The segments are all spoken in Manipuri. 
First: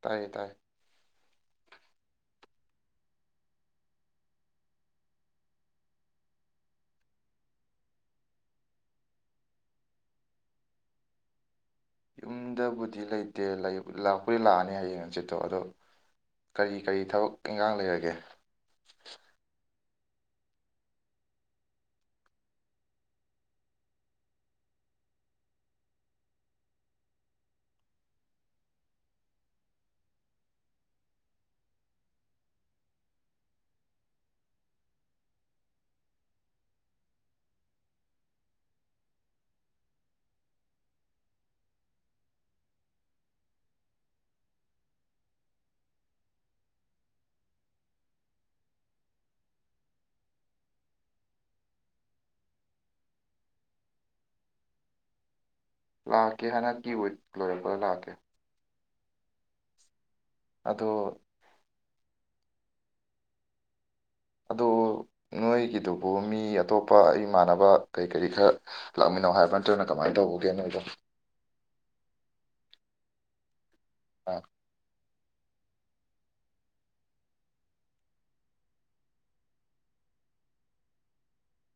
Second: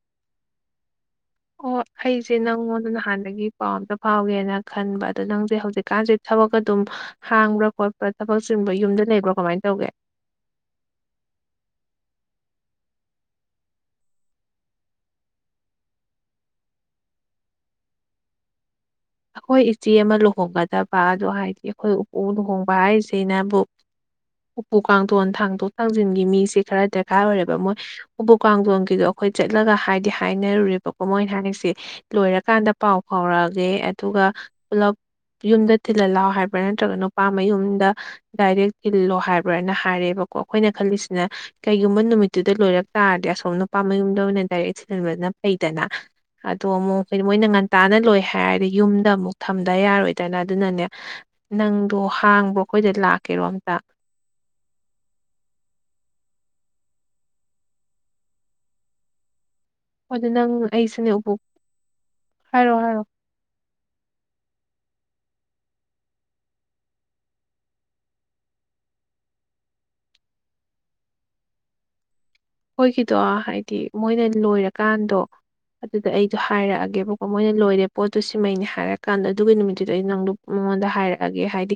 ꯇꯥꯏꯌꯦ ꯇꯥꯏꯌꯦ ꯑꯣ ꯑꯩꯁꯦ ꯅꯪꯉꯣꯟꯗ ꯅꯍꯥꯟꯗꯒꯤ ꯄꯥꯎ ꯑꯝꯇ ꯐꯥꯎꯒꯦꯅ ꯈꯟꯕ ꯑꯗꯣ ꯅꯪꯁꯦ ꯍꯧꯖꯤꯛꯀꯥꯟꯁꯦ ꯊꯕꯛ ꯑꯗꯨꯝ ꯍꯥꯡꯕ꯭ꯔꯥ ꯈꯣꯠꯄ꯭ꯔꯥ ꯊꯕꯛ ꯆꯤꯟꯕ ꯌꯨꯝꯗ ꯂꯩꯕ꯭ꯔꯥ ꯀꯃꯥꯏꯅ ꯇꯧꯒꯦ ꯌꯨꯝꯗꯕꯨꯗꯤ ꯂꯩꯇꯦ ꯂꯥꯛꯄꯨꯗꯤ ꯂꯥꯛꯑꯅꯤ ꯍꯌꯦꯡ ꯍꯪꯆꯤꯠꯇꯣ ꯑꯗꯣ ꯀꯔꯤ ꯀꯔꯤ ꯊꯕꯛ ꯏꯪꯒꯥꯡ ꯂꯩꯔꯒꯦ ꯑꯈꯣꯏ ꯏꯆꯦ ꯑꯃ ꯂꯨꯍꯣꯡꯒꯗꯕ ꯑꯗꯨ ꯍꯥꯏꯗꯤ ꯑꯩꯈꯣꯏ ꯎꯄꯨ ꯂꯨꯍꯣꯡꯕ ꯍꯥꯏꯁꯤꯅꯕꯨ ꯎꯄꯨ ꯀꯥꯡꯊꯣꯟ ꯊꯥꯡꯗꯣꯛ ꯊꯥꯡꯖꯤꯟꯒꯤ ꯃꯤꯁꯦ ꯈꯔ ꯗꯔꯀꯥꯔ ꯑꯣꯏꯔꯦꯕ ꯃꯣꯏ ꯎꯄꯨ ꯀꯥꯡꯗꯣꯟꯒꯤꯗꯣ ꯑꯈꯣꯏ ꯆꯠꯂꯒ ꯍꯥꯏꯗꯤ ꯍꯥꯏꯅꯔꯨꯔꯦꯕꯀꯣ ꯃꯣꯏꯅ ꯍꯥꯏꯁꯦ ꯂꯣꯏꯔꯀꯥꯟꯗ ꯄꯥꯎ ꯐꯥꯎꯔꯛꯑꯒꯦ ꯑꯗꯨꯒ ꯄꯨꯂꯞ ꯌꯨꯝꯗ ꯇꯤꯟꯍꯜꯂꯣ ꯍꯥꯏꯕ꯭ꯔꯥ ꯅꯠꯇ꯭ꯔꯒ ꯅꯨꯄꯥ ꯃꯌꯨꯝꯗ ꯗꯥꯏꯔꯦꯛ ꯊꯤꯜꯂꯣ ꯍꯥꯏꯕ꯭ꯔꯅ ꯍꯥꯏꯔꯦꯕꯀꯣ ꯑꯩꯈꯣꯏꯅ ꯈꯜꯂꯤꯁꯤꯅ ꯀꯩꯒꯨꯝꯕ ꯅꯨꯃꯤꯠꯇꯨꯗ ꯂꯣꯏꯔꯛ ꯇꯥꯔꯗꯤ ꯑꯁꯣꯝ ꯅꯨꯄꯥ ꯃꯌꯨꯝꯗ ꯑꯣꯏꯅ ꯗꯥꯏꯔꯦꯛ ꯊꯤꯜꯕꯅ ꯐꯩꯗꯅ ꯑꯗꯣ ꯑꯃꯨꯛ ꯍꯥꯢꯗꯤ ꯃꯣꯏꯅ ꯉꯟꯇꯥꯅ ꯂꯣꯏ ꯍꯥꯏꯔꯗꯤ ꯌꯨꯝꯗ ꯑꯃꯨꯛ ꯊꯝꯗ ꯌꯥꯔꯣꯏꯗꯅ ꯑꯗꯨꯅꯅꯦ ꯅꯪꯗꯣ ꯍꯥꯡꯕ꯭ꯔꯣ ꯑꯩꯈꯣꯏꯗ ꯂꯥꯛꯀꯦꯔꯣ ꯑꯝꯇ ꯂꯥꯛꯀꯦ ꯍꯟꯗꯛꯀꯤ ꯋꯤꯛ ꯂꯣꯏꯔꯛꯄꯗ ꯂꯥꯛꯀꯦ ꯍꯣꯏ ꯑꯗꯨ ꯅꯪ ꯑꯗꯣ ꯑꯩꯁꯨꯅꯦ ꯎꯄꯧ ꯍꯥꯏꯔꯣ ꯍꯥꯏꯔꯣ ꯑꯗꯣ ꯅꯣꯏꯒꯤꯗꯨꯕꯨ ꯃꯤ ꯑꯇꯣꯞꯄ ꯢꯃꯥꯟꯅꯕ ꯀꯔꯤ ꯀꯔꯤ ꯈꯔ ꯂꯥꯛꯃꯤꯅꯩ ꯍꯥꯏꯕ ꯇ꯭ꯔꯥꯅ ꯀꯃꯥꯏꯅ ꯇꯧꯕꯒꯦ ꯅꯣꯏꯗꯣ ꯑꯈꯣꯏꯒꯤꯗꯣ ꯍꯥꯏꯗꯤ ꯃꯣꯏꯅ ꯑ ꯂꯣꯏꯔꯀꯥꯟꯗꯣ ꯑꯗꯨꯗ ꯑꯩꯗꯣ ꯍꯥꯏꯔꯛꯑꯒꯦꯕꯀꯣ ꯃꯣꯏꯅ ꯂꯣꯏꯔꯦ ꯄꯣꯠꯇꯨ ꯁꯤꯃꯩꯅꯦ ꯍꯥꯏꯔꯀꯥꯟꯗ ꯑꯗꯨꯒꯤ ꯅꯨꯃꯤꯠꯇꯨꯗꯣ ꯑꯩ ꯅꯪꯗꯨ ꯃꯉꯣꯟꯗ ꯍꯥꯏꯔꯛꯑꯒꯦ ꯍꯥꯏꯗꯤ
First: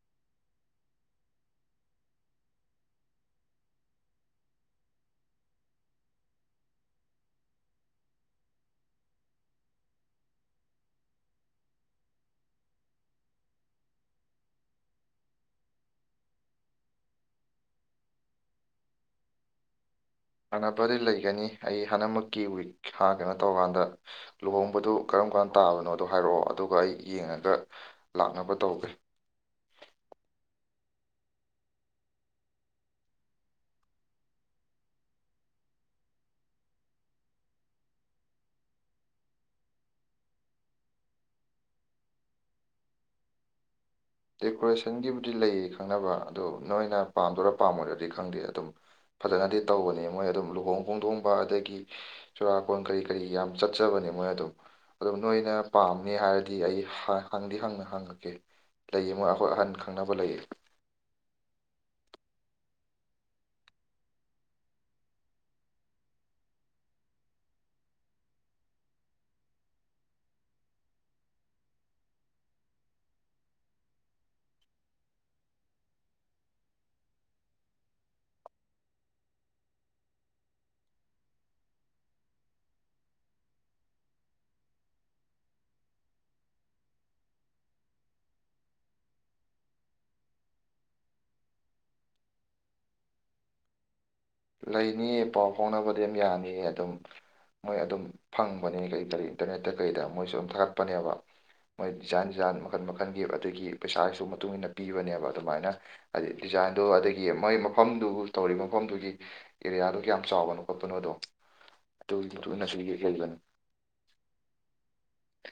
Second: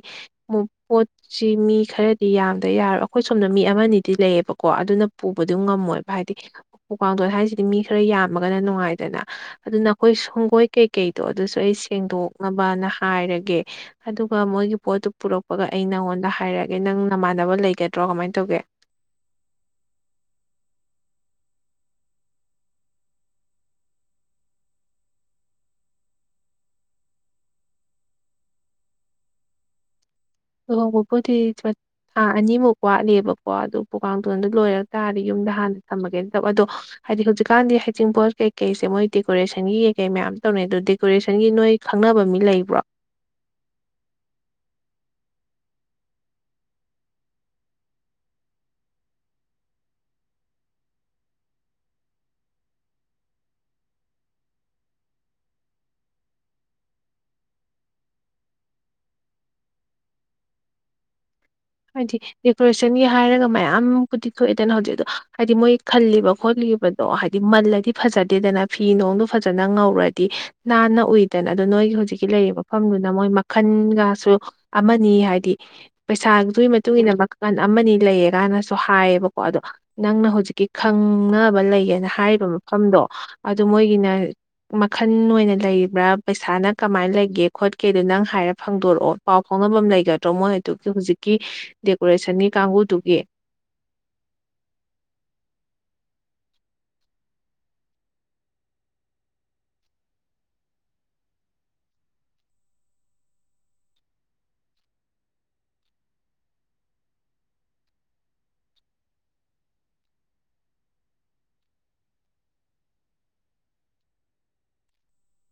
ꯃꯣ ꯄꯣꯠ ꯁꯤ ꯃꯤ ꯈꯔꯗꯤ ꯌꯥꯝꯗ ꯌꯥꯔꯣꯏ ꯑꯩꯈꯣꯏ ꯁꯣꯝꯗ ꯃꯤ ꯑꯃꯅꯤꯗꯤ ꯂꯩꯌꯦꯕꯀꯣ ꯑꯗꯨꯅ ꯄꯨ ꯕꯨꯗꯨ ꯉꯝꯃꯣꯏꯕ ꯍꯥꯏꯗꯤ ꯎꯄꯨꯀꯥꯡꯊꯣꯟ ꯍꯥꯏꯁꯤꯗꯤ ꯃꯤ ꯈꯔ ꯌꯥꯝꯃꯒꯅ ꯅꯨꯡꯉꯥꯏꯗꯅ ꯑꯗꯨ ꯅꯈꯣꯏ ꯁꯪꯒꯣꯏ ꯀꯩꯀꯩꯗꯣ ꯑꯗꯨꯁꯨ ꯑꯩ ꯁꯦꯡꯗꯣꯛꯅꯕꯅ ꯍꯥꯏꯔꯒꯦ ꯑꯗꯨꯒ ꯃꯣꯏꯒꯤ ꯄꯣꯠꯇꯨ ꯄꯨꯔꯛꯄꯒ ꯑꯩ ꯅꯪꯉꯣꯟꯗ ꯍꯥꯏꯔꯛꯑꯒꯦ ꯅꯪ ꯅꯃꯥꯟꯅꯕ ꯂꯩꯒꯗ꯭ꯔꯣ ꯀꯃꯥꯏꯅ ꯇꯧꯒꯦ ꯃꯥꯟꯅꯕꯗꯤ ꯂꯩꯒꯅꯤ ꯑꯩ ꯍꯥꯟꯅꯃꯛꯀꯤ ꯋꯤꯛ ꯊꯥ ꯀꯤꯅꯣ ꯇꯧꯀꯥꯟꯗ ꯂꯨꯍꯣꯡꯕꯗꯨ ꯀꯔꯝ ꯀꯥꯟ ꯇꯥꯕꯅꯣꯗꯣ ꯍꯥꯏꯔꯣ ꯑꯗꯨꯒ ꯑꯩ ꯌꯦꯡꯉꯒ ꯂꯥꯛꯅꯕ ꯇꯧꯒꯦ ꯂꯨꯍꯣꯡꯕꯕꯨꯗꯤ ꯇ꯭ꯋꯦꯟ ꯊꯥ ꯑꯅꯤꯃꯨꯛ ꯋꯥꯠꯂꯤꯕꯀꯣ ꯑꯗꯨ ꯎꯄꯨ ꯀꯥꯡꯗꯣꯟꯗꯨ ꯂꯣꯏꯔ ꯇꯥꯔꯗꯤ ꯌꯨꯝꯗ ꯍꯥꯟꯅ ꯊꯝꯃꯒꯦꯅ ꯇꯧꯕ ꯑꯗꯣ ꯍꯥꯏꯗꯤ ꯍꯧꯖꯤꯛꯀꯥꯟꯗꯤ ꯍꯩꯖꯤꯡꯄꯣꯠ ꯀꯩꯀꯩꯁꯦ ꯃꯣꯏ ꯗꯦꯀꯣꯔꯦꯁꯟꯒꯤ ꯀꯩ ꯀꯩ ꯃꯌꯥꯝ ꯇꯧꯅꯩ ꯑꯗꯣ ꯗꯦꯀꯣꯔꯦꯁꯟꯒꯤ ꯅꯣꯏ ꯈꯪꯅꯕ ꯃꯤ ꯂꯩꯕ꯭ꯔꯣ ꯗꯦꯀꯣꯔꯦꯁꯟꯒꯤꯕꯨꯗꯤ ꯂꯩꯌꯦ ꯈꯪꯅꯕ ꯑꯗꯣ ꯅꯣꯏꯅ ꯄꯥꯝꯗꯣꯏꯔ ꯄꯥꯝꯃꯣꯏꯗ꯭ꯔꯗꯤ ꯈꯪꯗꯦ ꯑꯗꯨꯝ ꯐꯖꯅꯗꯤ ꯇꯧꯕꯅꯦ ꯃꯣꯏ ꯑꯗꯨꯝ ꯂꯨꯍꯣꯡ ꯈꯣꯡꯗꯣꯡꯕ ꯑꯗꯒꯤ ꯆꯨꯔꯥꯀꯣꯟ ꯀꯔꯤ ꯀꯔꯤ ꯌꯥꯝ ꯆꯠꯆꯕꯅꯦ ꯃꯣꯏ ꯑꯗꯨꯝ ꯑꯗꯨꯝ ꯅꯣꯏꯅ ꯄꯥꯝꯃꯦ ꯍꯥꯏꯔꯗꯤ ꯑꯩ ꯍꯪꯗꯤ ꯍꯪꯅ ꯍꯪꯉꯛꯀꯦ ꯂꯩꯌꯦ ꯃꯣꯏ ꯑꯩꯈꯣꯏ ꯑꯍꯟ ꯈꯪꯅꯕ ꯂꯩꯌꯦ ꯍꯥꯏꯗꯤ ꯗꯦꯀꯣꯔꯦꯁꯟꯒꯤ ꯍꯥꯏꯔꯒ ꯃꯌꯥꯝ ꯀꯨꯗꯤ ꯊꯣꯛꯑꯦꯗꯅ ꯍꯧꯖꯤꯛꯛꯇꯣ ꯍꯥꯏꯗꯤ ꯃꯣꯏ ꯈꯜꯂꯤꯕ ꯈꯣꯠꯂꯤꯕ ꯍꯥꯏꯗꯤ ꯃꯜꯂꯗꯤ ꯐꯖꯗꯦꯗꯅ ꯐꯤ ꯅꯨꯡꯗꯨ ꯐꯖꯅ ꯉꯧꯔꯗꯤ ꯅꯥꯟꯅ ꯎꯏ ꯗꯦꯟ ꯑꯗꯨ ꯅꯣꯏꯒꯤ ꯍꯧꯖꯤꯛꯀꯤ ꯂꯩꯔꯤꯕ ꯃꯐꯝꯗꯨꯅ ꯃꯣꯏ ꯃꯈꯟꯒꯁꯨ ꯑꯃꯅꯤ ꯍꯥꯏꯗꯤ ꯄꯩꯁꯥꯗꯨꯒꯤ ꯃꯇꯨꯡ ꯏꯟꯅ ꯃꯈꯟ ꯑꯃꯅꯤ ꯂꯩꯌꯦ ꯀꯥꯏꯅꯁꯨ ꯍꯥꯏꯌꯦꯕꯀꯣ ꯑꯗꯣ ꯅꯪꯅ ꯍꯧꯖꯤꯛꯀꯤ ꯈꯪꯅꯕ ꯂꯩꯌꯦꯅ ꯍꯥꯏꯔꯤꯕ ꯃꯐꯝꯗꯣ ꯑꯗꯨ ꯃꯣꯏꯒꯤꯅ ꯃꯈꯟ ꯑꯣꯏꯅ ꯂꯩꯔꯤꯕ꯭ꯔꯥ ꯄꯩꯁꯥꯅ ꯀꯃꯥꯏꯅ ꯂꯩꯒꯦ ꯈꯣꯠꯀꯦꯗꯣ ꯅꯪ ꯍꯥꯏꯔ ꯈꯪꯗꯣꯔꯛꯑꯣ ꯄꯥꯎ ꯐꯥꯎꯅꯐꯝ ꯂꯩꯒꯗ꯭ꯔꯣ ꯃꯣꯏ ꯑꯗꯨꯒꯤ ꯍꯧꯨꯖꯤꯛꯀꯤ ꯗꯦꯀꯣꯔꯦꯁꯟꯒꯤ ꯀꯥꯡꯕꯨꯗꯨꯒꯤ꯫ ꯂꯩꯅꯤꯌꯦ ꯄꯥꯎ ꯐꯥꯎꯅꯕꯗꯤ ꯌꯥꯝ ꯌꯥꯅꯤꯌꯦ ꯑꯗꯨꯝ ꯃꯣꯏ ꯑꯗꯨꯝ ꯐꯪꯕꯅꯦ ꯀꯔꯤ ꯀꯔꯤ ꯏꯟꯇꯔꯅꯦꯠꯇ ꯀꯩꯗ ꯃꯣꯏꯁꯨ ꯑꯗꯨꯝ ꯊꯥꯒꯠꯄꯅꯦꯕ꯫ ꯃꯣꯏ ꯗꯤꯖꯥꯏꯟ ꯗꯤꯖꯥꯏꯟ ꯃꯈꯟ ꯃꯈꯜꯒꯤ ꯑꯗꯨꯒꯤ ꯄꯩꯁꯥꯒꯤꯁꯨ ꯃꯇꯨꯡ ꯏꯟꯅ ꯄꯤꯕꯅꯦꯕ ꯑꯗꯨꯃꯥꯏꯅ꯫ ꯍꯥꯏꯗꯤ ꯗꯤꯖꯥꯏꯟꯗꯣ ꯑꯗꯒꯤ ꯃꯣꯏ ꯃꯐꯝꯗꯨ ꯇꯧꯔꯤ ꯃꯐꯝꯗꯨꯒꯤ ꯑꯦꯔꯤꯌꯥꯗꯣ ꯀꯌꯥꯝ ꯆꯥꯎꯕꯅꯣ ꯈꯣꯠꯄꯅꯣꯗꯣ ꯑꯗꯨ ꯊꯨꯅꯁꯨ ꯌꯦꯡ [unintelligible]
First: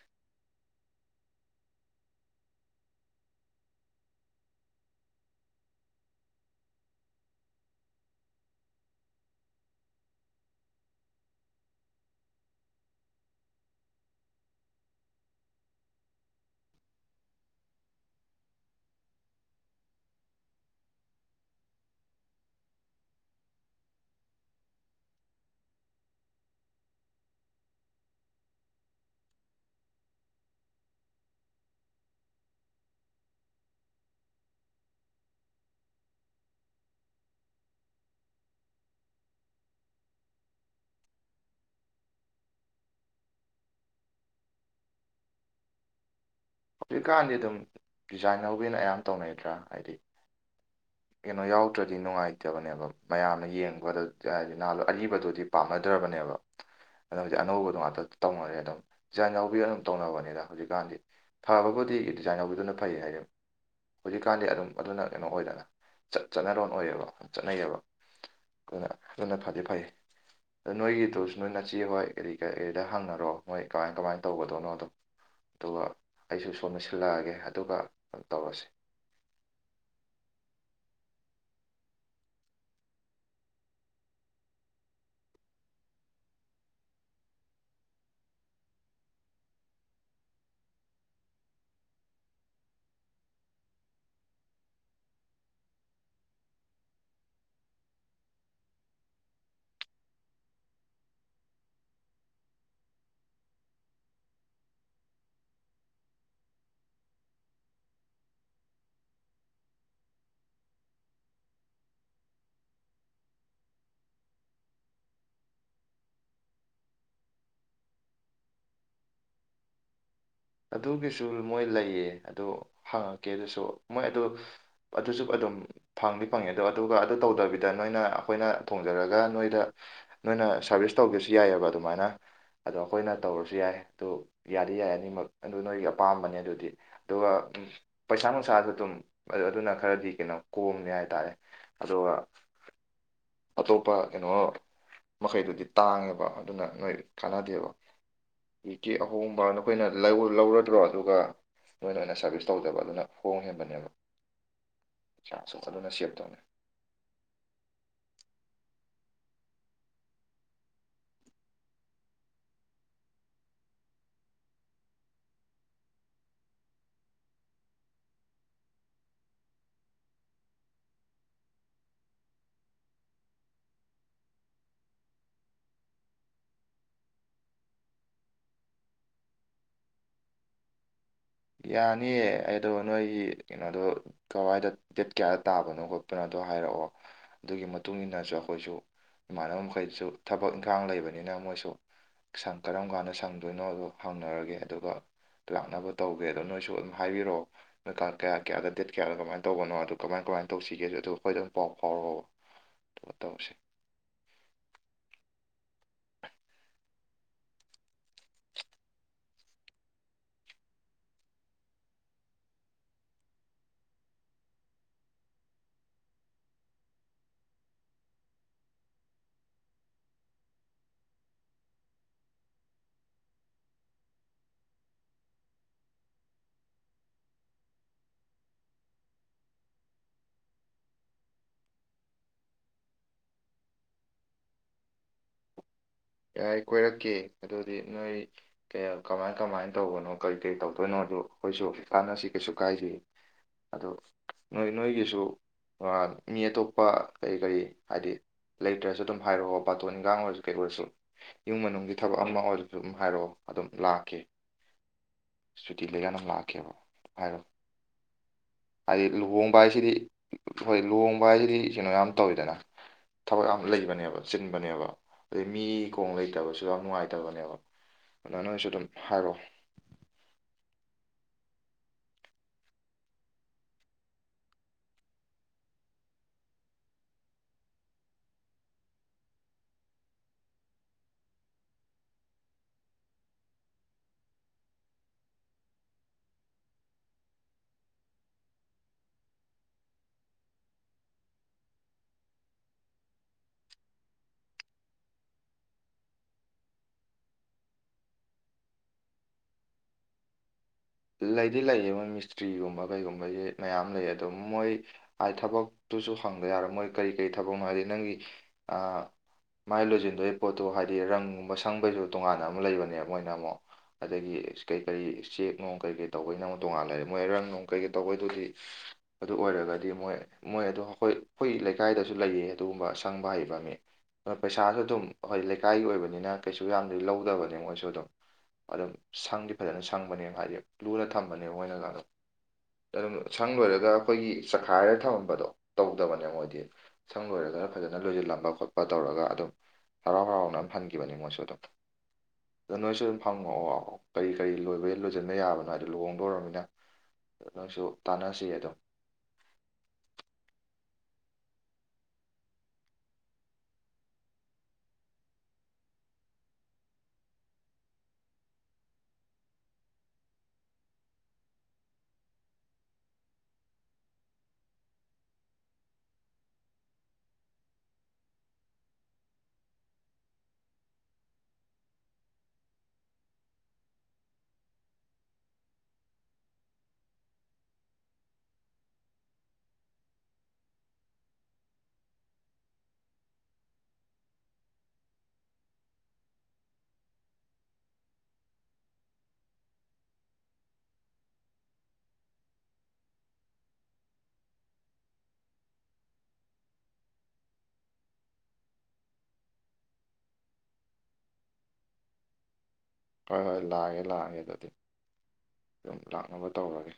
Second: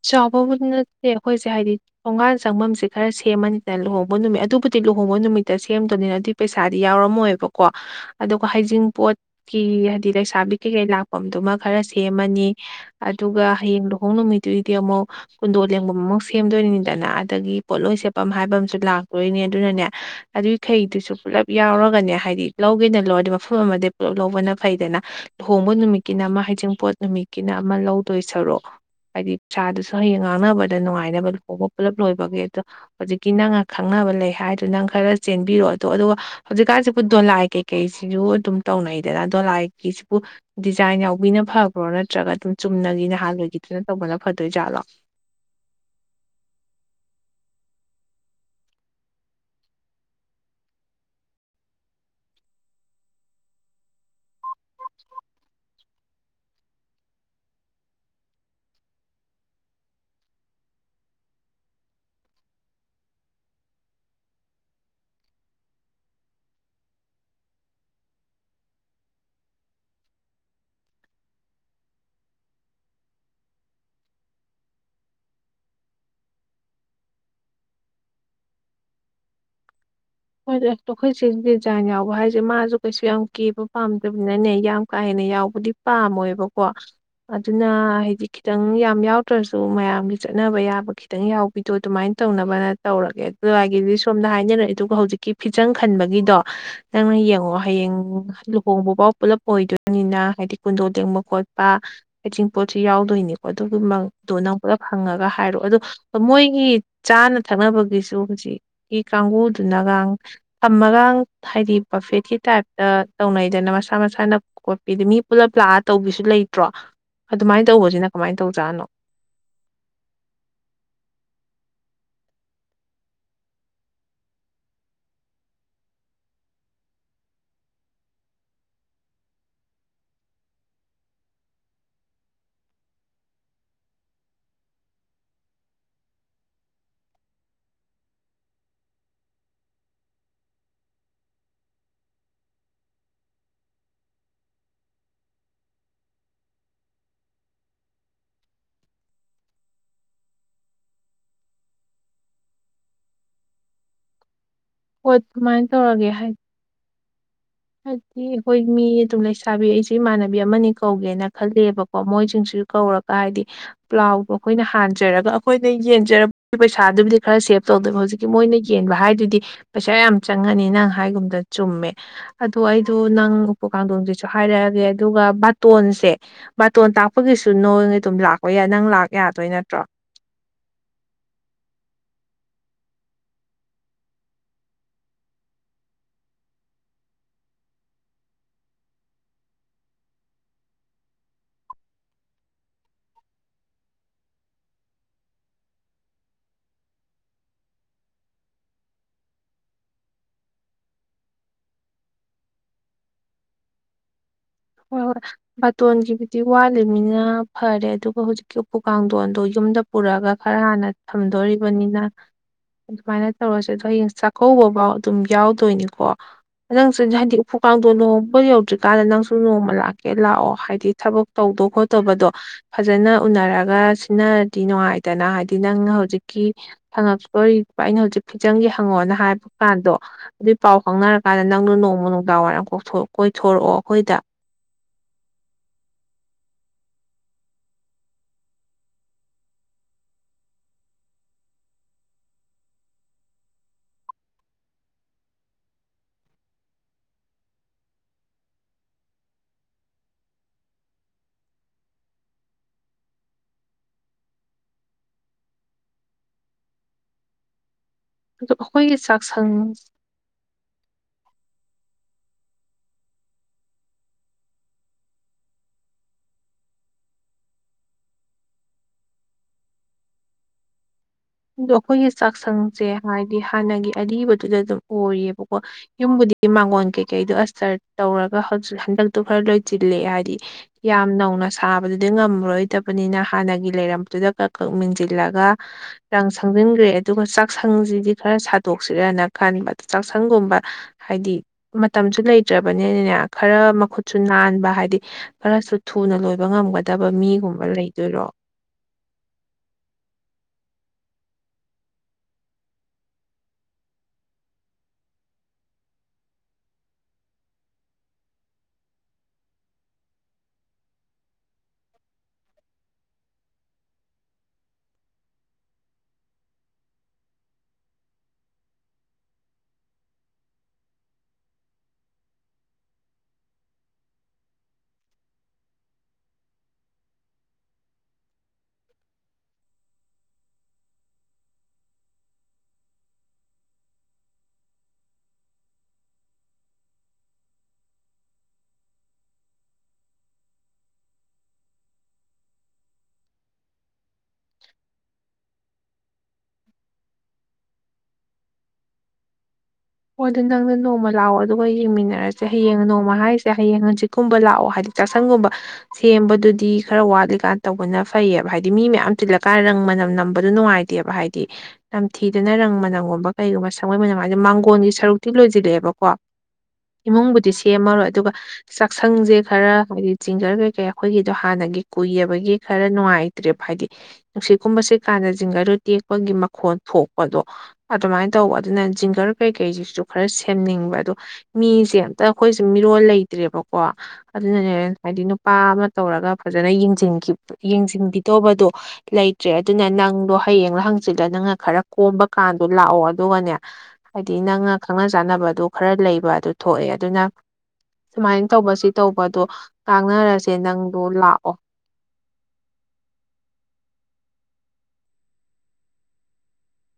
ꯆꯥꯎꯕꯕꯨ ꯅꯠꯇꯦ ꯑꯩꯈꯣꯏꯁꯦ ꯍꯥꯏꯗꯤ ꯊꯣꯡꯒꯥꯟ ꯆꯪꯐꯝꯁꯦ ꯈꯔ ꯁꯦꯝꯃꯅꯤꯅ ꯂꯨꯍꯣꯡꯕ ꯅꯨꯃꯤꯠ ꯑꯗꯨꯕꯨꯗꯤ ꯂꯨꯍꯣꯡꯕ ꯅꯨꯃꯤꯠꯇ ꯁꯦꯝꯗꯣꯏꯅꯤꯅ ꯑꯗꯨ ꯄꯩꯁꯥꯗꯤ ꯌꯥꯎꯔꯝꯃꯣꯏꯕꯀꯣꯥ꯫ ꯑꯗꯨꯒ ꯍꯩꯖꯤꯡ ꯄꯣꯠꯀꯤ ꯍꯥꯏꯗꯤ ꯂꯩꯁꯥꯕꯤ ꯀꯩꯀꯩ ꯂꯥꯛꯐꯝꯗꯨꯃ ꯈꯔ ꯁꯦꯝꯃꯅꯤ꯫ ꯑꯗꯨꯒ ꯍꯌꯦꯡ ꯂꯨꯍꯣꯡ ꯅꯨꯃꯤꯠꯇꯨꯒꯤꯗꯤ ꯑꯃꯨꯛ ꯀꯨꯟꯗꯣ ꯂꯦꯡꯕꯝ ꯑꯃꯨ ꯁꯦꯝꯗꯣꯏꯅꯤꯗꯅ ꯑꯗꯒꯤ ꯄꯣꯠꯂꯣꯏ ꯁꯦꯠꯄ ꯍꯥꯏꯕ ꯑꯃꯁꯨ ꯂꯥꯛꯇꯣꯏꯅꯤ ꯑꯗꯨꯅꯅꯦ ꯑꯗꯨꯏꯈꯩꯗꯨꯁꯨ ꯄꯨꯜꯂꯞ ꯌꯥꯎꯔꯒꯅꯦ ꯍꯥꯏꯗꯤ ꯂꯧꯒꯦꯅ ꯂꯧꯔꯗꯤ ꯃꯐꯝ ꯑꯃꯗꯒꯤ ꯄꯨꯂꯞ ꯂꯧꯕꯅ ꯐꯩꯗꯅ ꯂꯨꯍꯣꯡꯕ ꯅꯨꯃꯤꯠꯀꯤꯅ ꯑꯃ ꯍꯩꯖꯤꯡꯄꯣꯠ ꯅꯨꯃꯤꯠꯀꯤꯅ ꯑꯃ ꯂꯧꯗꯣꯏꯁꯔꯨꯛ ꯄꯩꯁꯥꯗꯨꯁꯨ ꯍꯌꯦꯡ ꯉꯥꯡꯅꯕꯗ ꯅꯨꯡꯉꯥꯏꯅꯕ ꯂꯍꯣꯡꯕ ꯄꯨꯜꯂꯞ ꯂꯣꯏꯕꯒ ꯍꯦꯛꯇ ꯍꯧꯖꯤꯛꯀꯤ ꯅꯪꯅ ꯈꯪꯅꯕ ꯂꯩ ꯍꯥꯏꯗꯨ ꯅꯪ ꯈꯔ ꯆꯦꯟꯕꯤꯔꯣꯑꯣ ꯑꯗꯣ ꯑꯗꯨꯒ ꯍꯧꯖꯤꯛꯀꯥꯟꯖꯦ ꯗꯣꯂꯥꯏ ꯀꯩꯀꯩꯁꯨ ꯑꯗꯨꯝ ꯇꯧꯅꯩꯗꯅ ꯗꯣꯂꯥꯏꯒꯤꯁꯤꯕꯨ ꯗꯤꯖꯥꯏꯟ ꯌꯥꯎꯕꯤꯅ ꯐꯕ꯭ꯔꯣ ꯅꯠꯇ꯭ꯔꯒ ꯑꯗꯨꯝ ꯆꯨꯝꯅꯒꯤ ꯅꯍꯥꯟꯋꯥꯏꯒꯤꯗꯨꯅ ꯇꯧꯕꯅ ꯐꯗꯣꯏ ꯖꯥꯠꯂꯣ꯫ ꯍꯧꯖꯤꯛꯀꯥꯟꯗꯤ ꯑꯗꯨꯝ ꯗꯤꯖꯥꯏꯟ ꯌꯧꯕꯤꯅ ꯑꯌꯥꯝ ꯇꯧꯅꯩꯗ꯭ꯔꯥ ꯍꯥꯏꯗꯤ꯫ ꯀꯩꯅꯣ ꯌꯥꯎꯗ꯭ꯔꯗꯤ ꯅꯨꯡꯉꯥꯏꯇꯕꯅꯦꯕ ꯃꯌꯥꯝꯅ ꯌꯦꯡꯕꯗꯗꯤ ꯅꯍꯥꯜꯣ ꯑꯔꯤꯕꯗꯨꯗꯤ ꯄꯥꯝꯅꯗ꯭ꯔꯕꯅꯦꯕ꯫ ꯑꯗꯨꯝꯗꯤ ꯑꯅꯧꯕꯗꯨꯣ ꯉꯥꯛꯇ ꯇꯧꯅꯔꯦ ꯑꯗꯨꯝ ꯗꯤꯖꯥꯏꯟ ꯌꯥꯎꯕꯤ ꯑꯣꯏꯅ ꯇꯧꯅꯕꯅꯦꯗ ꯍꯧꯖꯤꯛꯀꯥꯟꯗꯤ꯫ ꯐꯕꯕꯨꯗꯤ ꯗꯤꯖꯥꯏꯟ ꯌꯥꯎꯕꯗꯨꯅ ꯐꯩꯌꯦ ꯍꯥꯏꯌꯦ ꯍꯧꯖꯤꯛꯀꯥꯟꯗꯤ ꯑꯗꯨꯝ ꯑꯗꯨꯅ ꯀꯩꯅꯣ ꯑꯣꯏꯗꯅ ꯆꯠ ꯆꯠꯅꯔꯣꯟ ꯑꯣꯏꯌꯦꯕ ꯆꯠꯅꯩꯌꯦꯕ ꯑꯗꯨꯅ ꯑꯗꯨꯅ ꯐꯗꯤ ꯐꯩꯌꯦ꯫ ꯑꯗꯣ ꯅꯣꯏꯒꯤꯗꯨꯁꯨ ꯅꯣꯏ ꯅꯆꯦꯍꯣꯏ ꯀꯔꯤ ꯀꯔꯤꯗ ꯍꯪꯉꯔꯣ ꯅꯣꯏ ꯀꯃꯥꯏ ꯀꯃꯥꯏꯅ ꯇꯧꯒꯗꯣꯏꯅꯣꯗꯣ ꯑꯗꯨꯒ ꯑꯩꯁꯨ ꯁꯣꯝꯗ ꯁꯤꯜꯂꯛꯑꯒꯦ ꯑꯗꯨꯒ ꯇꯧꯔꯁꯦ꯫ ꯍꯣꯏꯗ ꯑꯩꯈꯣꯏ ꯆꯦꯁꯨ ꯗꯤꯖꯥꯏꯟ ꯌꯥꯎꯕ ꯍꯥꯏꯖꯦ ꯃꯥꯁꯨ ꯀꯩꯁꯨ ꯌꯥꯝ ꯀꯦꯕ ꯄꯥꯝꯗꯕꯅꯦ ꯌꯥꯝ ꯀꯥ ꯍꯦꯟꯅ ꯌꯥꯎꯕꯨꯗꯤ ꯄꯥꯝꯃꯣꯏꯕꯀꯣ꯫ ꯑꯗꯨꯅ ꯍꯥꯏꯗꯤ ꯈꯤꯇꯪ ꯌꯥꯝ ꯌꯥꯎꯗ꯭ꯔꯁꯨ ꯃꯌꯥꯝꯒꯤ ꯆꯠꯅꯕ ꯌꯥꯕꯈꯤ ꯈꯤꯇꯪ ꯌꯥꯎꯕꯤꯗꯣ ꯑꯗꯨꯃꯥꯏꯅ ꯇꯧꯅꯕꯅ ꯇꯧꯔꯒꯦ ꯑꯗꯨꯋꯥꯏꯒꯤꯗꯤ ꯁꯣꯝꯅ ꯍꯥꯏꯅꯔꯛꯏ ꯑꯗꯨꯒ ꯍꯧꯖꯤꯛ ꯀꯤ ꯐꯤꯖꯪ ꯈꯟꯕꯒꯤꯗꯣ꯫ ꯅꯪꯅ ꯌꯦꯡꯉꯣ ꯍꯌꯦꯡ ꯂꯨꯍꯣꯡꯕ ꯐꯥꯎ ꯄꯨꯜꯂꯞ ꯑꯣꯏꯗꯣꯏꯅꯤꯅ ꯍꯥꯏꯗꯤ ꯀꯨꯟꯗꯣ ꯂꯦꯡꯕ ꯈꯣꯠꯄ ꯍꯩꯖꯤꯡ ꯄꯣꯠꯁꯨ ꯌꯥꯎꯗꯣꯏꯅꯤꯀꯣ ꯑꯗꯨꯒꯤ ꯃꯉꯥꯛꯇꯣ ꯅꯪ ꯄꯨꯂꯞ ꯍꯪꯉꯒ ꯍꯥꯏꯔꯣ ꯑꯗꯣ ꯃꯣꯏꯒꯤ ꯆꯥꯅ ꯊꯛꯅꯕꯒꯤꯁꯨ ꯍꯧꯖꯤꯛꯀꯤ ꯀꯥꯡꯕꯨꯗꯨꯅꯒꯥꯡ ꯊꯝꯃꯒ ꯍꯥꯏꯗꯤ ꯄꯔꯐꯦꯠꯀꯤ ꯇꯥꯏꯞꯇ ꯇꯧꯅꯩꯗꯅ ꯃꯁꯥ ꯃꯁꯥꯅ ꯈꯣꯠꯄꯤꯗꯤ ꯃꯤ ꯄꯨꯜꯂꯞ ꯂꯥꯛꯑ ꯇꯧꯕꯤꯁꯨ ꯂꯩꯇ꯭ꯔꯣ ꯑꯗꯨꯃꯥꯏꯅ ꯇꯧꯕꯁꯤꯅ ꯀꯃꯥꯏꯅ ꯇꯧꯖꯥꯠꯅꯣ ꯑꯗꯨꯒꯤꯁꯨ ꯃꯣꯏ ꯂꯩꯌꯦ ꯑꯗꯨ ꯍꯪꯉꯛꯀꯦ ꯑꯗꯨꯁꯨ ꯃꯣꯏ ꯑꯗꯨ ꯑꯗꯨꯁꯨ ꯑꯗꯨꯝ ꯐꯪꯗꯤ ꯐꯪꯉꯦ ꯑꯗꯣ ꯑꯗꯨꯒ ꯑꯗꯨ ꯇꯧꯗꯕꯤꯗ ꯅꯣꯏꯅ ꯑꯩꯈꯣꯏꯅ ꯊꯣꯡꯖꯔꯒ ꯅꯣꯏꯗ ꯅꯣꯏꯅ ꯁꯥꯔꯚꯤꯁ ꯇꯧꯒꯦꯁꯨ ꯌꯥꯏꯑꯦꯕ ꯑꯗꯨꯃꯥꯏꯅ ꯑꯗꯣ ꯑꯩꯈꯣꯏꯅ ꯇꯧꯔꯁꯨ ꯌꯥꯏ ꯑꯗꯨ ꯌꯥꯗꯤ ꯌꯥꯏ ꯑꯅꯤꯃꯛ ꯑꯗꯨ ꯅꯣꯏꯒꯤ ꯑꯄꯥꯝꯕꯅꯦ ꯑꯗꯨꯗꯤ ꯑꯗꯨꯒ ꯄꯩꯁꯥ ꯅꯨꯡꯁꯥ ꯑꯗꯨ ꯗꯨꯝ ꯑꯗꯨꯅ ꯈꯔꯗꯤ ꯀꯩꯅꯣ ꯀꯣꯝꯃꯤ ꯍꯥꯏꯇꯥꯔꯦ ꯑꯗꯨꯒ ꯑꯇꯣꯞꯄ ꯀꯩꯅꯣ ꯃꯈꯩꯗꯨꯗꯤ ꯇꯥꯡꯉꯦꯕ ꯑꯗꯨꯅ ꯅꯣꯏ ꯀꯥꯟꯅꯗꯦꯕ ꯍꯧꯖꯤꯛ ꯀꯤ ꯑꯍꯣꯡꯕ ꯅꯈꯣꯏꯅ ꯂꯧꯔꯗ꯭ꯔꯣ ꯑꯗꯨꯒ ꯅꯣꯏ ꯑꯣꯏꯅ ꯁꯥꯔꯚꯤꯁ ꯇꯧꯗꯣꯏꯕ ꯑꯗꯨꯅ ꯍꯣꯡ ꯍꯦꯟꯕꯅꯦꯕ ꯍꯣꯏ ꯄꯩꯁꯥꯁꯨ ꯑꯗꯨꯃꯥꯏꯅ ꯑꯗꯨꯅ ꯁꯦꯞ ꯇꯧꯅꯤ ꯍꯥꯏꯕꯗꯤ ꯍꯣꯏ ꯃꯤ ꯑꯗꯨꯝ ꯂꯩꯁꯥꯕꯤ ꯑꯩꯁꯦ ꯏꯃꯥꯟꯅꯕꯤ ꯑꯃꯅꯤ ꯀꯧꯒꯦꯅ ꯈꯜꯂꯦꯕꯀꯣ ꯃꯣꯏꯁꯤꯡꯁꯤꯁꯨ ꯀꯧꯔꯒ ꯀꯥꯏꯗꯤ ꯄ꯭ꯂꯥꯎꯗꯣ ꯑꯩꯈꯣꯏꯅ ꯍꯥꯟꯖꯔꯒ ꯑꯩꯈꯣꯏꯅ ꯌꯦꯡꯖꯔꯔꯕꯒꯤ ꯄꯩꯁꯥꯗꯨꯝꯗꯤ ꯈꯔ ꯁꯦꯞ ꯇꯧꯗꯣꯏꯕ ꯍꯧꯖꯤꯛ ꯃꯣꯏꯅ ꯌꯦꯟꯕ ꯍꯥꯏꯗꯨꯗꯤ ꯄꯩꯁꯥ ꯌꯥꯝ ꯆꯪꯉꯅꯤ ꯅꯪ ꯍꯥꯏꯒꯨꯝꯗꯅ ꯆꯨꯝꯃꯦ ꯑꯗꯣ ꯑꯩꯗꯣ ꯅꯪ ꯎꯄꯨ ꯀꯥꯡꯗꯣꯟꯁꯤꯁꯨ ꯍꯥꯏꯔꯛꯑꯒꯦ ꯑꯗꯨꯒ ꯕꯥꯇꯣꯟꯁꯦ ꯃꯇꯣꯟ ꯇꯥꯛꯄꯒꯤꯁꯨ ꯅꯣꯏꯉꯩ ꯑꯗꯨꯝ ꯂꯥꯛꯄ ꯌꯥꯏ ꯅꯪ ꯂꯥꯛ ꯌꯥꯗꯣꯏ ꯅꯠꯇ꯭ꯔꯣ ꯌꯥꯅꯤꯌꯦ ꯑꯩꯗꯣ ꯅꯣꯏꯒꯤ ꯀꯩꯅꯣꯗꯣ ꯀꯋꯥꯏꯗ ꯗꯦꯠ ꯀꯌꯥꯗ ꯇꯥꯕꯅꯣ ꯈꯣꯠꯄꯅꯣꯗꯣ ꯍꯥꯏꯔꯛꯑꯣ ꯑꯗꯨꯒꯤ ꯃꯇꯨꯡ ꯏꯟꯅꯁꯨ ꯑꯩꯈꯣꯏꯁꯨ ꯏꯃꯥꯟꯅꯕ ꯃꯈꯩꯗꯁꯨ ꯊꯕꯛ ꯏꯪꯈꯥꯡ ꯂꯩꯕꯅꯤꯅ ꯃꯣꯏꯁꯨ ꯁꯪ ꯀꯔꯝ ꯀꯥꯟꯗ ꯁꯪꯗꯣꯏꯅꯣꯗ ꯍꯪꯅꯔꯒꯦ ꯑꯗꯨꯒ ꯂꯥꯛꯅꯕ ꯇꯧꯒꯦ ꯑꯗꯣ ꯅꯣꯏꯁꯨ ꯑꯗꯨꯝ ꯍꯥꯏꯕꯤꯔꯛꯑꯣ ꯅꯀꯥ ꯀꯌꯥ ꯀꯌꯥꯗ ꯗꯦꯠ ꯀꯌꯥꯗ ꯀꯃꯥꯏꯅ ꯇꯧꯕꯅꯣ ꯑꯗꯨꯣ ꯀꯃꯥꯏ ꯀꯃꯥꯏꯅ ꯇꯧꯁꯤꯒꯦꯁꯨ ꯑꯗꯨ ꯑꯩꯈꯣꯏꯗ ꯄꯥꯎ ꯐꯥꯎꯔꯛꯑꯣꯕ [unintelligible] ꯍꯣꯏ ꯍꯣꯏ ꯕꯥꯇꯣꯟꯒꯤꯕꯨꯗꯤ ꯋꯥꯠꯂꯤꯃꯤꯅ ꯐꯔꯦ ꯑꯗꯨꯒ ꯍꯧꯖꯤꯛꯀꯤ ꯎꯄꯨ ꯀꯥꯡꯊꯣꯟꯗꯣ ꯌꯨꯝꯗ ꯄꯨꯔꯛꯑꯒ ꯈꯔ ꯍꯥꯟꯅ ꯊꯝꯗꯣꯔꯤꯕꯅꯤꯅ ꯑꯗꯨꯃꯥꯏꯅ ꯇꯧꯔꯁꯦ ꯑꯗꯣ ꯍꯌꯦꯡ ꯆꯥꯛꯀꯧꯕꯐꯥꯎ ꯑꯗꯨꯝ ꯌꯥꯎꯗꯣꯏꯅꯤꯀꯣ ꯅꯪꯁꯨ ꯍꯥꯏꯗꯤ ꯎꯐꯨ ꯀꯥꯡꯗꯣꯠ ꯅꯣꯕ ꯌꯧꯗ꯭ꯔꯤꯀꯥꯟꯗ ꯅꯪꯁꯨ ꯨ ꯅꯣꯡꯃ ꯂꯥꯛꯀꯦ ꯂꯥꯛꯑꯣ ꯍꯥꯏꯗꯤ ꯊꯕꯛ ꯇꯧꯗꯧ ꯈꯣꯠꯇꯧꯕꯗꯣ ꯐꯖꯅ ꯎꯅꯔꯒ ꯁꯤꯟꯅꯔꯗꯤ ꯅꯨꯡꯉꯥꯏꯗꯅ ꯍꯥꯏꯗꯤ ꯅꯪꯅ ꯍꯧꯖꯤꯛꯀꯤ ꯍꯪꯉꯛꯇꯣ ꯑꯩꯅ ꯍꯧꯖꯤꯛ ꯐꯤꯖꯪꯒꯤ ꯍꯪꯉꯛꯑꯣꯅ ꯍꯥꯏꯕ ꯀꯥꯟꯗꯣ ꯑꯗꯨꯏ ꯄꯥꯎ ꯈꯪꯅꯔꯀꯥꯟꯗ ꯅꯪꯅ ꯅꯣꯡꯃ ꯅꯨꯡꯗꯥꯡ ꯋꯥꯏꯔꯝ ꯀꯣꯏꯊꯣꯔꯛꯑꯣ ꯑꯩꯈꯣꯏꯗ ꯌꯥꯥꯏ ꯀꯣꯏꯔꯛꯀꯦ ꯑꯗꯨꯗꯤ ꯅꯣꯏ ꯀꯌꯥ ꯀꯃꯥꯏ ꯀꯃꯥꯏꯅ ꯇꯧꯕꯅꯣ ꯀꯔꯤ ꯀꯔꯤ ꯇꯧꯗꯣꯏꯅꯣ ꯑꯗꯨ ꯑꯩꯈꯣꯏꯁꯨ ꯇꯥꯟꯅꯁꯤ ꯀꯩꯁꯨ ꯀꯥꯏꯗꯦ ꯑꯗꯨ ꯅꯣꯏ ꯅꯣꯏꯒꯤꯁꯨ ꯃꯤ ꯑꯇꯣꯞꯄ ꯀꯔꯤ ꯀꯔꯤ ꯍꯥꯏꯗꯤ ꯂꯩꯇ꯭ꯔꯁꯨ ꯑꯗꯨꯝ ꯍꯥꯏꯔꯣꯑꯣ ꯕꯥꯇꯣꯟ ꯏꯟꯒꯥꯡ ꯑꯣꯏꯔꯁꯨ ꯀꯩ ꯑꯣꯏꯔꯁꯨ ꯏꯃꯨꯡ ꯃꯅꯨꯡꯒꯤ ꯊꯕꯛ ꯑꯃ ꯑꯣꯏꯔꯁꯨ ꯑꯗꯨꯝ ꯍꯥꯏꯔꯛꯑꯣ ꯑꯗꯨꯝ ꯂꯥꯛꯀꯦ ꯁꯨꯇꯤ ꯂꯩꯀꯥꯟꯗ ꯃꯨꯛꯂꯥꯛꯀꯦꯕ ꯍꯥꯏꯔꯣ ꯑꯗꯣ ꯑꯩꯈꯣꯏꯒꯤ ꯍꯥꯏꯗꯤ ꯆꯥꯛꯁꯪ ꯂꯨꯍꯣꯡꯕ ꯍꯥꯏꯁꯤꯗꯤ ꯍꯣꯏ ꯂꯨꯍꯣꯡꯕ ꯍꯥꯏꯁꯤꯗꯤ ꯀꯩꯅꯣ ꯌꯥꯝ ꯇꯧꯋꯤꯗꯅ ꯊꯕꯛ ꯌꯥꯝ ꯂꯩꯕꯅꯦꯕ ꯆꯤꯟꯕꯅꯦꯕ ꯑꯗꯩ ꯃꯤ ꯍꯤꯡꯒꯣꯡ ꯂꯩꯇꯕꯁꯨ ꯌꯥꯝ ꯅꯨꯡꯉꯥꯏꯇꯕꯅꯦꯕ ꯑꯗꯨꯅ ꯅꯣꯏꯁꯨ ꯑꯗꯨꯝ ꯍꯥꯏꯔꯛꯑꯣ ꯑꯗꯣ ꯑꯩꯈꯣꯏꯒꯤ ꯆꯥꯛꯁꯪꯁꯦ ꯍꯥꯏꯗꯤ ꯍꯥꯟꯅꯒꯤ ꯑꯔꯤꯕꯗꯨꯗ ꯑꯗꯨꯝ ꯑꯣꯏꯔꯤꯌꯦꯕꯀꯣ ꯌꯨꯝꯕꯨꯗꯤ ꯃꯥꯡꯒꯣꯟ ꯀꯩꯀꯩꯗꯣ ꯑꯁꯇꯔ ꯇꯧꯔꯒ ꯍꯧꯖꯤꯛ ꯍꯟꯗꯛꯇꯣ ꯈꯔ ꯂꯣꯏꯁꯤꯜꯂꯛꯑꯦ ꯍꯥꯏꯗꯤ ꯌꯥꯝ ꯅꯧꯅ ꯁꯥꯕꯗꯨꯗꯤ ꯉꯝꯃꯔꯣꯏꯗꯕꯅꯤꯅ ꯍꯥꯟꯅꯒꯤ ꯂꯩꯔꯝꯕꯗꯨꯗ ꯈꯛ ꯈꯛ ꯃꯟꯁꯤꯜꯂꯒ ꯔꯥꯡ ꯁꯪꯖꯟꯈ꯭ꯔꯦ ꯑꯗꯨꯒ ꯆꯥꯛꯁꯪꯁꯤꯗꯤ ꯈꯔ ꯁꯥꯗꯣꯛꯁꯤꯔꯅ ꯈꯟꯕ ꯑꯗꫭ ꯆꯥꯛꯁꯪꯒꯨꯝꯕ ꯍꯥꯏꯗꯤ ꯃꯇꯝꯁꯨ ꯂꯩꯇ꯭ꯔꯥꯕꯅꯤꯅꯅꯦ ꯈꯔ ꯃꯈꯨꯠꯁꯨ ꯅꯥꯟꯕ ꯍꯥꯏꯗꯤ ꯈꯔꯁꯨ ꯊꯨꯅ ꯂꯣꯏꯕ ꯉꯝꯒꯗꯕ ꯃꯤꯒꯨꯝꯕ ꯂꯩꯗꯣꯏꯔꯣ ꯂꯩꯗꯤ ꯂꯩꯌꯦ ꯃꯣꯏ ꯃꯤꯁꯇ꯭ꯔꯤꯒꯨꯝꯕ ꯀꯩꯒꯨꯝꯕꯁꯦ ꯃꯌꯥꯝ ꯂꯩꯌꯦ ꯑꯗꯨꯝ ꯃꯣꯏ ꯍꯥꯏ ꯊꯕꯛꯇꯨꯁꯨ ꯍꯪꯗ ꯌꯥꯔꫭꯏ ꯃꯣꯏ ꯀꯔꯤ ꯀꯔꯤ ꯊꯕꯛꯅꯣ ꯍꯥꯏꯗꯤ ꯅꯪꯒꯤ ꯑꯥ ꯃꯥꯏ ꯂꯣꯏꯁꯤꯟꯗꯣꯏ ꯄꯣꯠꯇꯨ ꯍꯥꯏꯗꯤ ꯔꯪꯒꯨꯝꯕ ꯁꯪꯕꯩꯁꯨ ꯇꯣꯉꯥꯟꯅ ꯑꯃ ꯂꯩꯕꯅꯦꯕ ꯃꯣꯏꯅ ꯑꯃꯨꯛ ꯑꯗꯥꯒꯤ ꯏꯁ ꯀꯔꯤ ꯀꯔꯤ ꯆꯦꯛ ꯅꯨꯡ ꯀꯩꯀꯩ ꯇꯧꯕꯩꯅꯣ ꯑꯃꯨꯛ ꯇꯣꯉꯥꯟꯅ ꯂꯩꯔꯦ ꯃꯣꯏ ꯔꯪ ꯅꯨꯡ ꯀꯩꯀꯩ ꯇꯧꯕꯩꯗꯨꯗꯤ ꯑꯗꯨ ꯑꯣꯏꯔꯒꯗꯤ ꯃꯣꯏ ꯃꯣꯏ ꯑꯗꯨ ꯑꯩꯈꯣꯏ ꯑꯩꯈꯣꯏ ꯂꯩꯀꯥꯏꯗꯁꯨ ꯂꯩꯌꯦ ꯑꯗꯨꯒꯨꯝꯕ ꯁꯪꯕ ꯍꯩꯕ ꯃꯤ ꯑ ꯄꯩꯁꯥꯁꯨ ꯑꯗꯨꯝ ꯑꯩꯈꫭꯏ ꯂꯩꯀꯥꯏꯒꯤ ꯑꯣꯏꯕꯅꯤꯅ ꯀꯩꯁꯨ ꯌꯥꯝꯅ ꯂꯧꯗꯕꯅꯦ ꯃꯣꯏꯁꯨ ꯑꯗꯨꯝ ꯑꯗꯨꯝ ꯁꯪꯗꯤ ꯐꯖꯅ ꯁꯪꯕꯅꯦ ꯍꯥꯏꯗꯤ ꯂꯨꯅ ꯊꯝꯕꯅꯦ ꯃꯣꯏꯅ ꯀꯥꯗꯣ ꯑꯗꯨꯝ ꯁꯪ ꯂꯣꯏꯔꯒ ꯑꯩꯈꯣꯏꯒꯤ ꯆꯈꯥꯏꯔ ꯊꯝꯃꯝꯕꯗꯣ ꯇꯧꯗꯕꯅꯦ ꯃꯣꯏꯗꯤ ꯁꯪ ꯂꯣꯏꯔꯒ ꯐꯖꯅ ꯂꯣꯏꯁꯤꯜꯂꯝꯕ ꯈꯣꯠꯄ ꯇꯧꯔꯒ ꯑꯗꯨꯝ ꯍꯔꯥꯎ ꯍꯔꯥꯎꯅ ꯑꯝ ꯍꯟꯈꯤꯕꯅꯤ ꯃꯣꯏꯁꯨ ꯑꯗꯨꯝ ꯑꯗꯨ ꯅꯣꯏꯁꯨ ꯑꯗꯨꯝ ꯐꯪꯉꯛꯑꯣ ꯀꯔꯤ ꯀꯔꯤ ꯂꯣꯏꯕ ꯂꯣꯏꯁꯤꯟꯕ ꯌꯥꯕ ꯗꯥꯏꯗꫭ ꯂꯨꯍꯣꯡꯗꫭꯔꯕꯅꯤꯅ ꯅꯣꯏꯁꯨ ꯇꯥꯟꯅꯁꯤ ꯑꯗꯨꯝ ꯍꯣꯏ ꯑꯗꯨ ꯅꯪꯅ ꯅꯣꯡꯃ ꯂꯥꯛꯑꯣ ꯑꯗꯨꯒ ꯌꯦꯡꯃꯤꯟꯅꯔꯁꯦ ꯍꯌꯦꯡ ꯅꯣꯡꯃ ꯍꯥꯏꯔꯤꯁꯦ ꯍꯌꯦꯡ ꯍꯥꯡꯆꯤꯠ ꯒꯨꯝꯕ ꯂꯥꯛꯑꯣ ꯍꯥꯏꯗꯤ ꯆꯥꯁꯪꯒꯨꯝꯕ ꯁꯦꯝꯕꯗꯨꯗꯤ ꯈꯔ ꯋꯥꯠꯂꯤꯀꯥꯟ ꯇꯧꯕꯅ ꯐꯩꯌꯦꯕ ꯍꯥꯏꯗꯤ ꯃꯤ ꯃꯌꯥꯝ ꯇꯤꯜꯂꯀꯥꯟ ꯔꯪ ꯃꯅꯝ ꯅꯝꯕꯗꯨ ꯅꯨꯡꯉꯥꯏ ꯇꯥꯞ ꯍꯥꯏꯗꯤ ꯅꯝꯊꯤꯗꯅ ꯔꯪ ꯃꯅꯝꯒꯨꯝꯕ ꯀꯩꯒꯨꯝꯕ ꯁꯪꯒꯣꯏ ꯃꯅꯝ ꯍꯥꯏꯁꯦ ꯃꯥꯡꯒꫭꯟ ꯒꫭꯟꯒꯤ ꯁꯔꯨꯛꯇꯤ ꯂꯣꯏꯁꯤꯜꯂꯛꯑꯦꯕꯀꯣ ꯏꯃꯨꯡꯕꯨꯗꯤ ꯁꯦꯝꯃꯔꯣꯏ ꯑꯗꯨꯒ ꯆꯥꯛꯁꯪꯁꯦ ꯈꯔ ꯍꯥꯏꯗꯤ ꯆꯤꯡꯖ꯭ꯔ ꯀꯩ ꯀꯩ ꯑꯩꯈꯣꯏꯒꯤꯗꯣ ꯍꯥꯟꯅꯒꯤ ꯀꯨꯏꯔꯕꯒꯤ ꯈꯔ ꯅꯨꯡꯉꯥꯏ ꯇ꯭ꯔꯥꯞ ꯍꯥꯏꯗꯤ ꯅꯨꯡꯁꯤꯠꯀꯨꯝꯕ ꯁꯤꯠ ꯀꯥꯟꯗ ꯖꯒꯔꯨ ꯇꯦꯛꯄꯒꯤ ꯃꯈꯣꯟ ꯊꯣꯛꯄꯗꯣ ꯑꯗꯨꯃꯥꯏ ꯇꯧꯕ ꯑꯗꯨꯅ ꯖꯤꯡꯒꯔ ꯀꯩꯀꯩꯁꯤꯁꯨ ꯈꯔ ꯁꯦꯝꯅꯤꯡꯕ ꯑꯗꯣ ꯃꯤꯁꯦ ꯑꯝꯇ ꯑꯩꯈꯣꯏꯁꯦ ꯃꯤꯔꯣꯜ ꯂꯩꯇ꯭ꯔꯦꯕꯀꯣ ꯑꯗꯨꯅꯅꯦ ꯍꯥꯏꯗꯤ ꯅꯨꯄꯥ ꯑꯃ ꯇꯧꯔꯒ ꯐꯖꯅ ꯌꯦꯡꯁꯤꯟꯈꯤꯕ ꯌꯦꯡꯁꯤꯟꯕꯤꯗꯧꯕꯗꯣ ꯂꯩꯇ꯭ꯔꯦ ꯑꯗꯨꯅ ꯅꯪꯗꯣ ꯍꯌꯦꯡ ꯂꯥ ꯍꯥꯡꯆꯤꯠ ꯂꯥ ꯅꯪꯅ ꯈꯔ ꯀꯣꯝꯕ ꯀꯥꯟꯗꯣ ꯂꯥꯛꯑꯣ ꯑꯗꯨꯒꯅꯦ ꯍꯥꯏꯗꯤ ꯅꯪꯅ ꯈꯪꯅ ꯆꯥꯅꯕꯗꯨ ꯈꯔ ꯂꯩꯕ ꯑꯗꯨ ꯊꯣꯛꯑꯦ ꯑꯗꯨꯅ ꯁꯨꯃꯥꯏ ꯇꯧꯕ ꯁꯤ ꯇꯧꯕꯗꯣ ꯉꯥꯡꯅꯔꯁꯦ ꯅꯪꯗꯣ ꯂꯥꯛꯑꯣ ꯍꯣꯏ ꯍꯣꯏ ꯂꯥꯛꯑꯒꯦ ꯂꯥꯛꯑꯒꯦ ꯑꯗꯨꯗꯤ ꯑꯗꯨꯝ ꯂꯥꯛꯅꯕ ꯇꯧꯔꯒꯦ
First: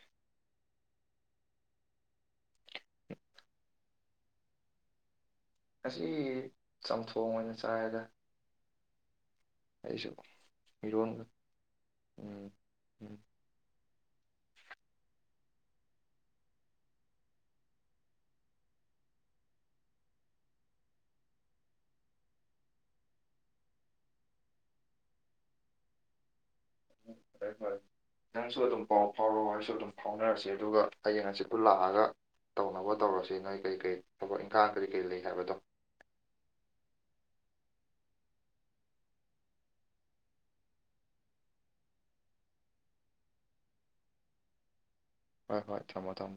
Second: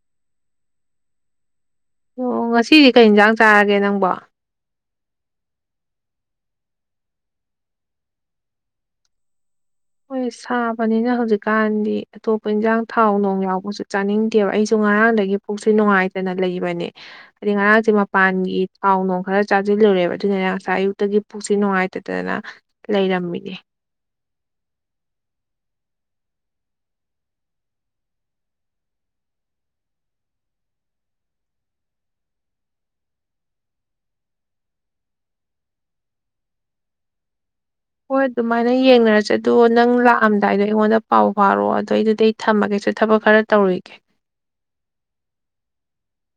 ꯑꯣ ꯉꯁꯤꯗꯤ ꯀꯩ ꯌꯦꯟꯖꯥꯡ ꯆꯥꯔꯒꯦ ꯅꯪꯕꯣ ꯉꯁꯤ ꯆꯝꯊꯣꯡ ꯑꯣꯏꯅ ꯆꯥꯏꯗ ꯑꯩꯁꯨ ꯍꯣꯏ ꯁꯥꯕꯅꯤꯅ ꯏꯔꯣꯟꯕ ꯍꯧꯖꯤꯛꯀꯥꯟꯗꯤ ꯑꯇꯣꯞꯄ ꯎꯝ ꯏꯟꯁꯥꯡ ꯊꯥꯎ ꯎꯝ ꯅꯨꯡ ꯌꯥꯎꯕꯁꯨ ꯆꯥꯅꯤꯡꯗꯦꯕ ꯑꯩꯁꯨ ꯉꯔꯥꯡꯗꯒꯤ ꯄꯨꯛꯁꯦ ꯅꯨꯡꯉꯥꯏꯇꯅ ꯂꯩꯕꯅꯦ꯫ ꯍꯥꯏꯗꯤ ꯉꯔꯥꯡꯁꯦ ꯃꯄꯥꯟꯒꯤ ꯊꯥꯎ ꯅꯨꯡ ꯈꯔ ꯆꯥꯁꯤꯜꯂꯨꯔꯦꯕ ꯑꯗꯨꯅꯅꯦ ꯉꯁꯥꯏ ꯑꯌꯨꯛꯇꯒꯤ ꯄꯨꯛꯁꯤ ꯅꯨꯡꯉꯥꯏꯇꯗꯗꯅ ꯂꯩꯔꯝꯃꯤꯅꯤ ꯎꯝ ꯐꯔꯦ ꯐꯔꯦ ꯅꯪꯁꯨ ꯑꯗꯨꯝ ꯄꯥꯎ ꯐꯥꯎꯔꯣ ꯑꯩꯁꯨ ꯑꯗꯨꯝ ꯐꯥꯎꯅꯔꯁꯤ ꯑꯗꯨꯒ ꯍꯌꯦꯡ ꯍꯥꯡꯆꯤꯠꯇꯨ ꯂꯥꯛꯑꯒ ꯇꯧꯅꯕ ꯇꯧꯔꯁꯤ ꯅꯣꯏ ꯀꯔꯤ ꯀꯔꯤ ꯊꯕꯛ ꯏꯪꯈꯥꯡ ꯀꯔꯤ ꯀꯔꯤ ꯂꯩ ꯍꯥꯏꯕꯗꯣ ꯍꯣꯏ ꯑꯗꯨꯃꯥꯏꯅ ꯌꯦꯡꯅꯔꯁꯦ ꯑꯗꯣ ꯅꯪ ꯂꯥꯛꯑꯝꯗꯥꯏꯗꯣ ꯑꯩꯉꯣꯟꯗ ꯄꯥꯎ ꯐꯥꯎꯔꯛꯑꯣ ꯑꯗꯨꯏꯗꯨꯗꯤ ꯊꯝꯃꯒꯦꯁꯦ ꯊꯕꯛ ꯈꯔ ꯇꯧꯔꯨꯔꯤꯒꯦ ꯍꯣꯏ ꯍꯣꯏ ꯊꯝꯃꯣ ꯊꯝꯃꯣ